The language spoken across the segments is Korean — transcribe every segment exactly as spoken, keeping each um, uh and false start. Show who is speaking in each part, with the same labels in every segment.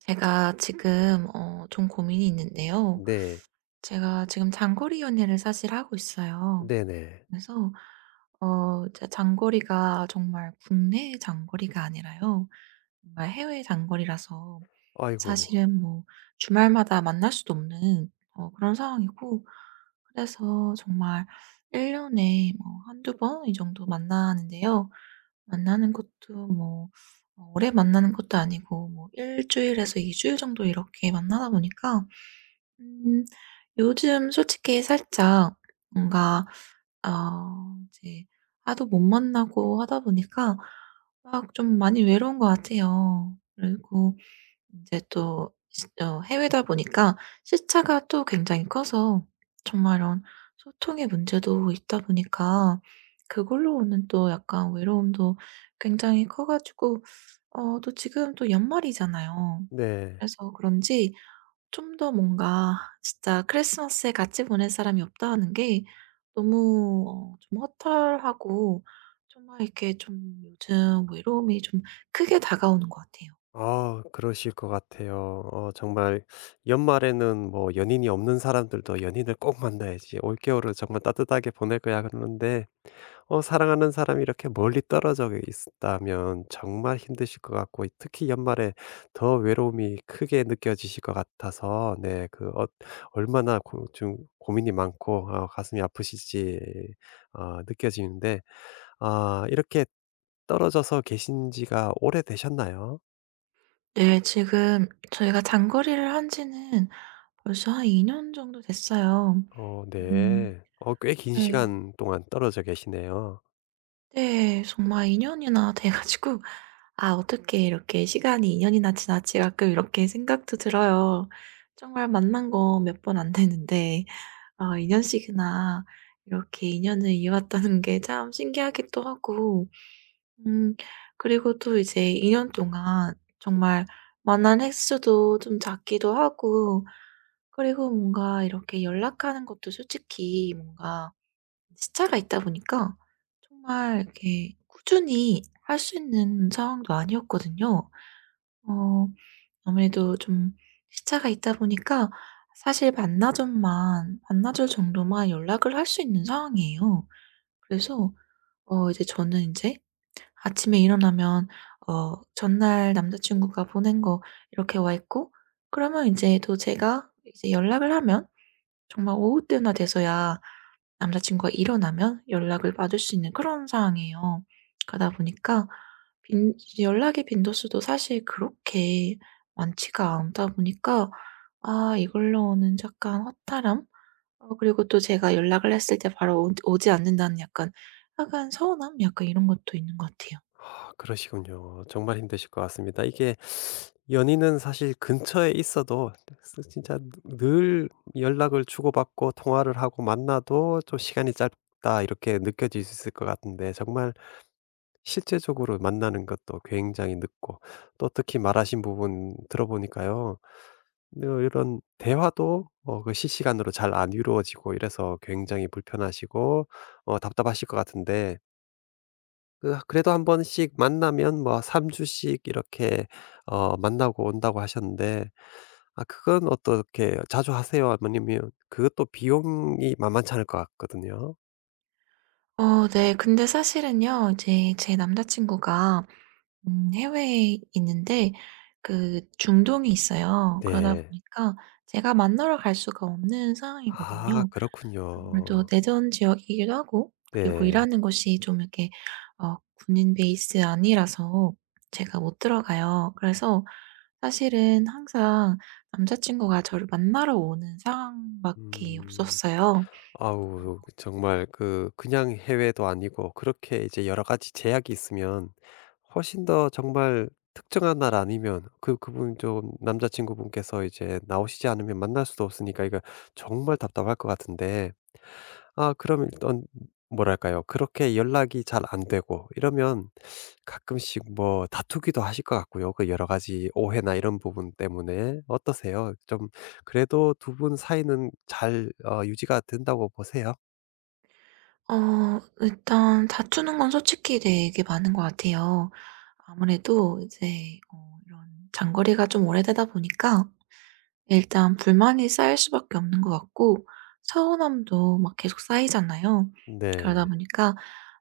Speaker 1: 제가 지금 어 좀 고민이 있는데요.
Speaker 2: 네.
Speaker 1: 제가 지금 장거리 연애를 사실 하고 있어요.
Speaker 2: 네네.
Speaker 1: 그래서 어 제 장거리가 정말 국내 장거리가 아니라요. 정말 해외 장거리라서
Speaker 2: 아이고.
Speaker 1: 사실은 뭐 주말마다 만날 수도 없는 어 그런 상황이고, 그래서 정말 일 년에 뭐두번 이 정도 만나는데요. 만나는 것도 뭐 어 오래 만나는 것도 아니고 뭐 일 주일에서 이 주일 정도 이렇게 만나다 보니까 음 요즘 솔직히 살짝 뭔가 어 이제 하도 못 만나고 하다 보니까 막 좀 많이 외로운 것 같아요. 그리고 이제 또 시 어 해외다 보니까 시차가 또 굉장히 커서 정말 이런 소통의 문제도 있다 보니까 그걸로 오는 또 약간 외로움도 굉장히 커 가지고 어 또 지금 또 연말이잖아요.
Speaker 2: 네.
Speaker 1: 그래서 그런지 좀 더 뭔가 진짜 크리스마스에 같이 보낼 사람이 없다는 게 너무 어 좀 허탈하고, 정말 이렇게 좀 요즘 외로움이 좀 크게 다가오는 것 같아요.
Speaker 2: 아 그러실 것 같아요. 어 정말 연말에는 뭐 연인이 없는 사람들도 "연인을 꼭 만나야지. 올겨울을 정말 따뜻하게 보낼 거야." 그러는데 어 사랑하는 사람이 이렇게 멀리 떨어져 있다면 정말 힘드실 것 같고, 특히 연말에 더 외로움이 크게 느껴지실 것 같아서, 네, 그 어, 얼마나 고 좀 고민이 많고 어, 가슴이 아프실지 어, 느껴지는데, 아 이렇게 떨어져서 계신 지가 오래되셨나요?
Speaker 1: 네. 지금 저희가 장거리를 한 지는 벌써 한 이 년 정도 됐어요.
Speaker 2: 어
Speaker 1: 음.
Speaker 2: 네. 어 꽤 긴
Speaker 1: 네.
Speaker 2: 시간 동안 떨어져 계시네요.
Speaker 1: 네. 정말 이 년이나 돼 가지고 '아 어떻게 이렇게 시간이 이 년이나 지났지?' 가끔 이렇게 생각도 들어요. 정말 만난 거 몇 번 안 되는데 아 이 년씩이나 이렇게 인연을 이어왔다는 게 참 신기하기도 하고, 음 그리고 또 이제 이 년 동안 정말 만난 횟수도 좀 작기도 하고, 그리고 뭔가 이렇게 연락하는 것도 솔직히 뭔가 시차가 있다 보니까 정말 이렇게 꾸준히 할 수 있는 상황도 아니었거든요. 어 아무래도 좀 시차가 있다 보니까 사실 반나절만 반나절 정도만 연락을 할 수 있는 상황이에요. 그래서 어 이제 저는 이제 아침에 일어나면 어 전날 남자친구가 보낸 거 이렇게 와 있고, 그러면 이제 또 제가 이제 연락을 하면 정말 오후 때나 돼서야 남자친구가 일어나면 연락을 받을 수 있는 그런 상황이에요. 그러다 보니까 빈 연락의 빈도수도 사실 그렇게 많지가 않다 보니까 아 이걸로 는 약간 허탈함, 어 그리고 또 제가 연락을 했을 때 바로 오 오지 않는다는 약간, 약간 서운함 약간 이런 것도 있는 것 같아요.
Speaker 2: 아 그러시군요. 정말 힘드실 것 같습니다. 이게 연인은 사실 근처에 있어도 진짜 늘 연락을 주고받고 통화를 하고, 만나도 좀 '시간이 짧다.' 이렇게 느껴질 수 있을 것 같은데, 정말 실제적으로 만나는 것도 굉장히 늦고 또 특히 말하신 부분 들어보니까요. 어 이런 대화도 어 그 실시간으로 잘 안 이루어지고 이래서 굉장히 불편하시고 어 답답하실 것 같은데, 그 그래도 한 번씩 만나면 뭐 3 주씩 이렇게 어 만나고 온다고 하셨는데, 아 그건 어떻게 자주 하세요? 아니면 그것도 비용이 만만치 않을 것 같거든요.
Speaker 1: 어 네. 근데 사실은요. 이제 제 남자친구가 음 해외에 있는데 그 중동이 있어요. 그러다
Speaker 2: 네.
Speaker 1: 보니까 제가 만나러 갈 수가 없는
Speaker 2: 아
Speaker 1: 상황이거든요. 아무래도
Speaker 2: 그렇군요.
Speaker 1: 내전 지역이기도 하고, 그리고
Speaker 2: 네.
Speaker 1: 일하는 곳이 좀 이렇게 어 군인 베이스 아니라서 제가 못 들어가요. 그래서 사실은 항상 남자 친구가 저를 만나러 오는 상황밖에
Speaker 2: 음.
Speaker 1: 없었어요.
Speaker 2: 아우 정말, 그 그냥 해외도 아니고 그렇게 이제 여러 가지 제약이 있으면 훨씬 더, 정말 특정한 날 아니면 그 그분, 좀 남자친구분께서 이제 나오시지 않으면 만날 수도 없으니까, 이거 정말 답답할 것 같은데. 아 그럼 일단 뭐랄까요, 그렇게 연락이 잘 안 되고 이러면 가끔씩 뭐 다투기도 하실 것 같고요. 그 여러 가지 오해나 이런 부분 때문에 어떠세요? 좀 그래도 두 분 사이는 잘 어, 유지가 된다고 보세요?
Speaker 1: 어 일단 다투는 건 솔직히 되게 많은 것 같아요. 아무래도 이제 어 이런 장거리가 좀 오래되다 보니까 일단 불만이 쌓일 수밖에 없는 것 같고, 서운함도 막 계속 쌓이잖아요. 그러다
Speaker 2: 네.
Speaker 1: 보니까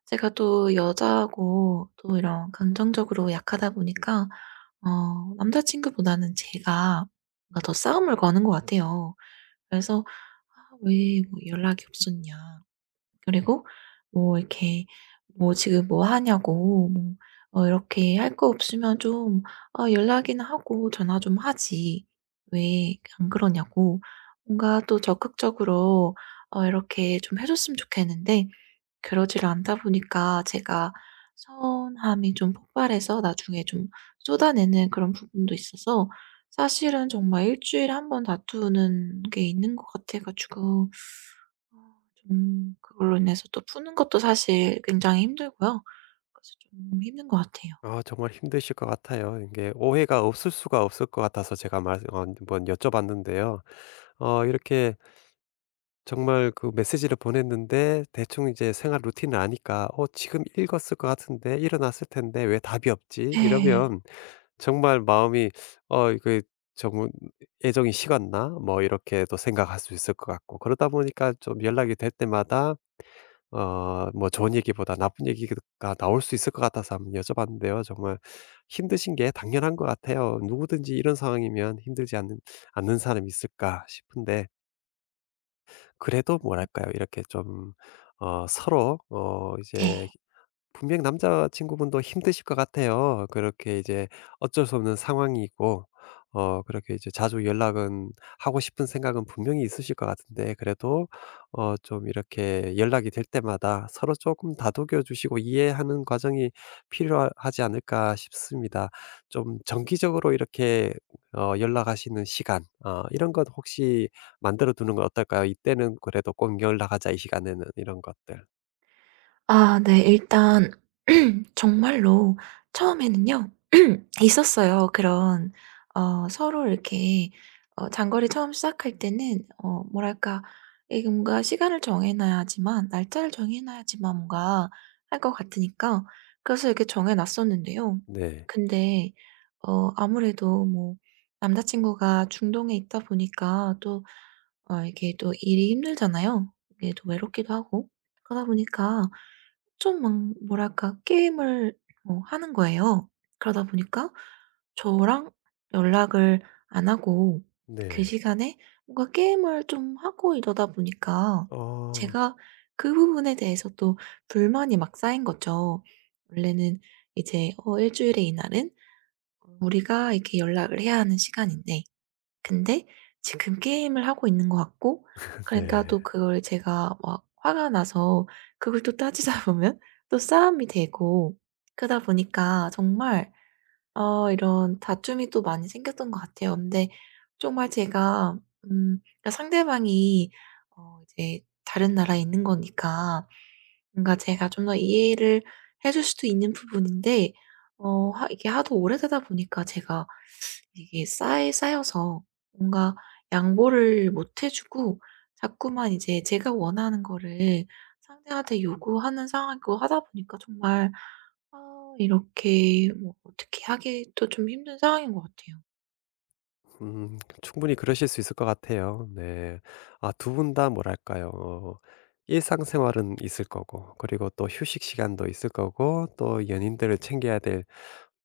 Speaker 1: 제가 또 여자고 또 이런 감정적으로 약하다 보니까 어 남자친구보다는 제가 뭔가 더 싸움을 거는 것 같아요. 그래서 "아 왜뭐 연락이 없었냐." 그리고 뭐 이렇게 뭐 "지금 뭐 하냐."고, 뭐 어 이렇게 "할 거 없으면 좀 아 연락이나 하고 전화 좀 하지 왜 안 그러냐."고 뭔가 또 적극적으로 어 이렇게 좀 해 줬으면 좋겠는데 그러지를 않다 보니까 제가 서운함이 좀 폭발해서 나중에 좀 쏟아내는 그런 부분도 있어서 사실은 정말 일 주일에 한 번 다투는 게 있는 것 같아 가지고 어 좀 그걸로 인해서 또 푸는 것도 사실 굉장히 힘들고요. 그래서 좀 힘든 것 같아요.
Speaker 2: 아 정말 힘드실 것 같아요. 이게 오해가 없을 수가 없을 것 같아서 제가 말 어 한번 여쭤봤는데요. 어 이렇게 정말 그 메시지를 보냈는데, 대충 이제 생활 루틴을 아니까 '어 지금 읽었을 것 같은데. 일어났을 텐데 왜 답이 없지?'
Speaker 1: 네.
Speaker 2: 이러면 정말 마음이 '어 그 정말 애정이 식었나?' 뭐 이렇게 또 생각할 수 있을 것 같고, 그러다 보니까 좀 연락이 될 때마다 어 뭐 좋은 얘기보다 나쁜 얘기가 나올 수 있을 것 같아서 한번 여쭤봤는데요. 정말 힘드신 게 당연한 것 같아요. 누구든지 이런 상황이면 힘들지 않는 않는 사람이 있을까 싶은데, 그래도 뭐랄까요? 이렇게 좀 어 서로 어 이제,
Speaker 1: 네.
Speaker 2: 분명 남자친구분도 힘드실 것 같아요. 그렇게 이제 어쩔 수 없는 상황이고, 어 그렇게 이제 자주 연락은 하고 싶은 생각은 분명히 있으실 것 같은데, 그래도 어 좀 이렇게 연락이 될 때마다 서로 조금 다독여 주시고 이해하는 과정이 필요하지 않을까 싶습니다. 좀 정기적으로 이렇게 어 연락하시는 시간, 어 이런 것 혹시 만들어 두는 건 어떨까요? '이때는 그래도 꼭 연락하자. 이 시간에는.' 이런 것들.
Speaker 1: 아 네. 일단 정말로 처음에는요 있었어요. 그런 어 서로 이렇게 어 장거리 처음 시작할 때는 어 뭐랄까 이게 뭔가 시간을 정해 놔야지만 날짜를 정해 놔야지만 뭔가 할 것 같으니까 그래서 이렇게 정해 놨었는데요.
Speaker 2: 네.
Speaker 1: 근데 어 아무래도 뭐 남자 친구가 중동에 있다 보니까 또 어 이게 또 일이 힘들잖아요. 이게 또 외롭기도 하고. 그러다 보니까 좀 막 뭐랄까 게임을 뭐 하는 거예요. 그러다 보니까 저랑 연락을 안 하고 그
Speaker 2: 네.
Speaker 1: 시간에 뭔가 게임을 좀 하고 이러다 보니까
Speaker 2: 어
Speaker 1: 제가 그 부분에 대해서 또 불만이 막 쌓인 거죠. 원래는 이제 어 주일에 이날은 우리가 이렇게 연락을 해야 하는 시간인데, 근데 지금 게임을 하고 있는 것 같고, 그러니까
Speaker 2: 네.
Speaker 1: 또 그걸 제가 막 화가 나서 그걸 또 따지다 보면 또 싸움이 되고, 그러다 보니까 정말 어 이런 다툼이 또 많이 생겼던 것 같아요. 근데 정말 제가 음 그러니까 상대방이 어 이제 다른 나라에 있는 거니까 뭔가 제가 좀 더 이해를 해줄 수도 있는 부분인데 어 하 이게 하도 오래되다 보니까 제가 이게 쌓이 쌓여서 뭔가 양보를 못해 주고 자꾸만 이제 제가 원하는 거를 상대한테 요구하는 상황이고 하다 보니까 정말 아 이렇게 뭐 어떻게 하기도 좀 힘든 상황인 것 같아요.
Speaker 2: 음 충분히 그러실 수 있을 것 같아요. 네. 아 두 분 다 뭐랄까요. 어 일상생활은 있을 거고, 그리고 또 휴식 시간도 있을 거고, 또 연인들을 챙겨야 될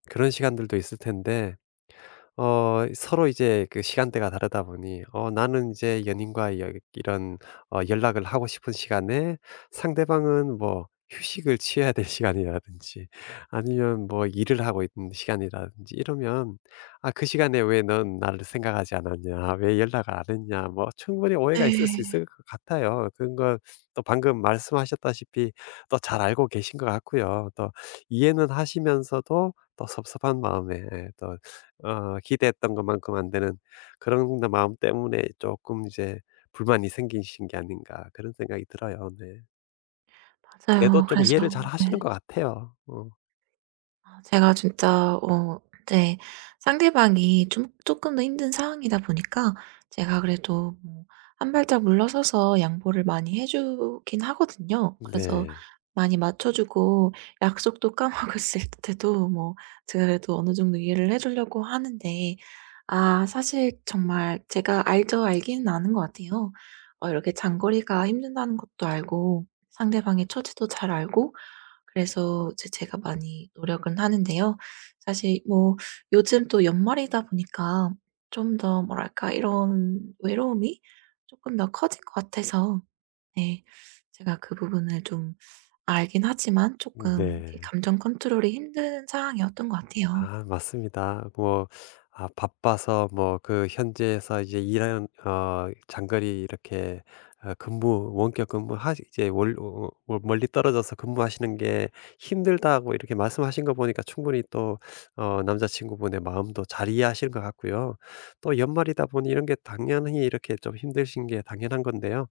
Speaker 2: 그런 시간들도 있을 텐데, 어 서로 이제 그 시간대가 다르다 보니 어 나는 이제 연인과 여 이런 어 연락을 하고 싶은 시간에 상대방은 뭐 휴식을 취해야 될 시간이라든지 아니면 뭐 일을 하고 있는 시간이라든지 이러면 '아 그 시간에 왜 넌 나를 생각하지 않았냐? 왜 연락을 안 했냐?' 뭐 충분히 오해가 있을 수
Speaker 1: 네.
Speaker 2: 있을 것 같아요. 그런 걸 또 방금 말씀하셨다시피 또 잘 알고 계신 것 같고요. 또 이해는 하시면서도 또 섭섭한 마음에 예또 어 기대했던 것만큼 안 되는 그런 마음 때문에 조금 이제 불만이 생기신 게 아닌가 그런 생각이 들어요. 네. 그래도
Speaker 1: 맞아요.
Speaker 2: 좀
Speaker 1: 그래서
Speaker 2: 이해를 잘
Speaker 1: 네.
Speaker 2: 하시는 것 같아요. 어.
Speaker 1: 아 제가 진짜 어 이제 상대방이 좀 조금 더 힘든 상황이다 보니까 제가 그래도 뭐 한 발짝 물러서서 양보를 많이 해 주긴 하거든요. 그래서
Speaker 2: 네.
Speaker 1: 많이 맞춰 주고 약속도 까먹고 있을 때도 뭐 제가 그래도 어느 정도 이해를 해 주려고 하는데 아 사실 정말 제가 알죠. 알기는 아는 것 같아요. 어 이렇게 장거리가 힘든다는 것도 알고 상대방의 처지도 잘 알고, 그래서 이제 제가 많이 노력은 하는데요. 사실 뭐 요즘 또 연말이다 보니까 좀 더 뭐랄까 이런 외로움이 조금 더 커진 것 같아서 네 제가 그 부분을 좀 알긴 하지만 조금 이렇게
Speaker 2: 네.
Speaker 1: 감정 컨트롤이 힘든 상황이었던 것 같아요.
Speaker 2: 아 맞습니다. 뭐 아 바빠서, 뭐 그 현지에서 이제 일하는 어 장거리 이렇게 어 근무, 원격 근무 하 이제 월 어 어 멀리 떨어져서 근무하시는 게 힘들다고 이렇게 말씀하신 거 보니까 충분히 또 어 남자친구분의 마음도 잘 이해하시는 것 같고요. 또 연말이다 보니 이런 게 당연히 이렇게 좀 힘드신 게 당연한 건데요.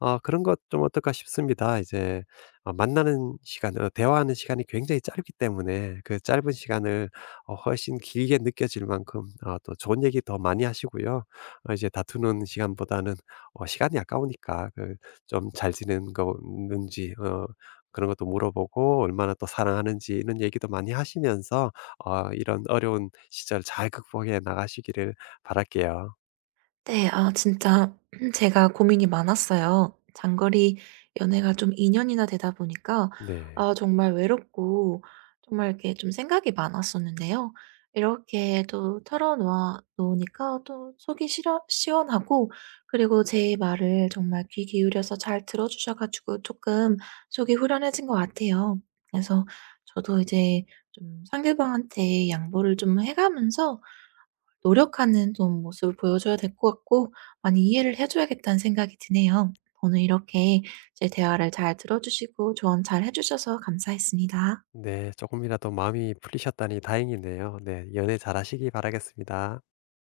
Speaker 2: 아 그런 것 좀 어떨까 싶습니다. 이제 어 만나는 시간, 어 대화하는 시간이 굉장히 짧기 때문에 그 짧은 시간을 어 훨씬 길게 느껴질 만큼 어 또 좋은 얘기 더 많이 하시고요. 어 이제 다투는 시간보다는 어 시간이 아까우니까 그 좀 잘 지낸 거 는지 어 그런 것도 물어보고, 얼마나 또 사랑하는지 이런 얘기도 많이 하시면서 어 이런 어려운 시절 잘 극복해 나가시기를 바랄게요.
Speaker 1: 네. 아 진짜 제가 고민이 많았어요. 장거리 연애가 좀 이 년이나 되다 보니까
Speaker 2: 네.
Speaker 1: 아 정말 외롭고 정말 이렇게 좀 생각이 많았었는데요. 이렇게 또 털어놓아 놓으니까 또 속이 시려 시원하고, 그리고 제 말을 정말 귀 기울여서 잘 들어 주셔 가지고 조금 속이 후련해진 것 같아요. 그래서 저도 이제 좀 상대방한테 양보를 좀 해 가면서 노력하는 좀 모습을 보여줘야 될 것 같고 많이 이해를 해 줘야겠다는 생각이 드네요. 오늘 이렇게 제 대화를 잘 들어 주시고 조언 잘 해 주셔서 감사했습니다.
Speaker 2: 네. 조금이라도 마음이 풀리셨다니 다행이네요. 네. 연애 잘하시기 바라겠습니다.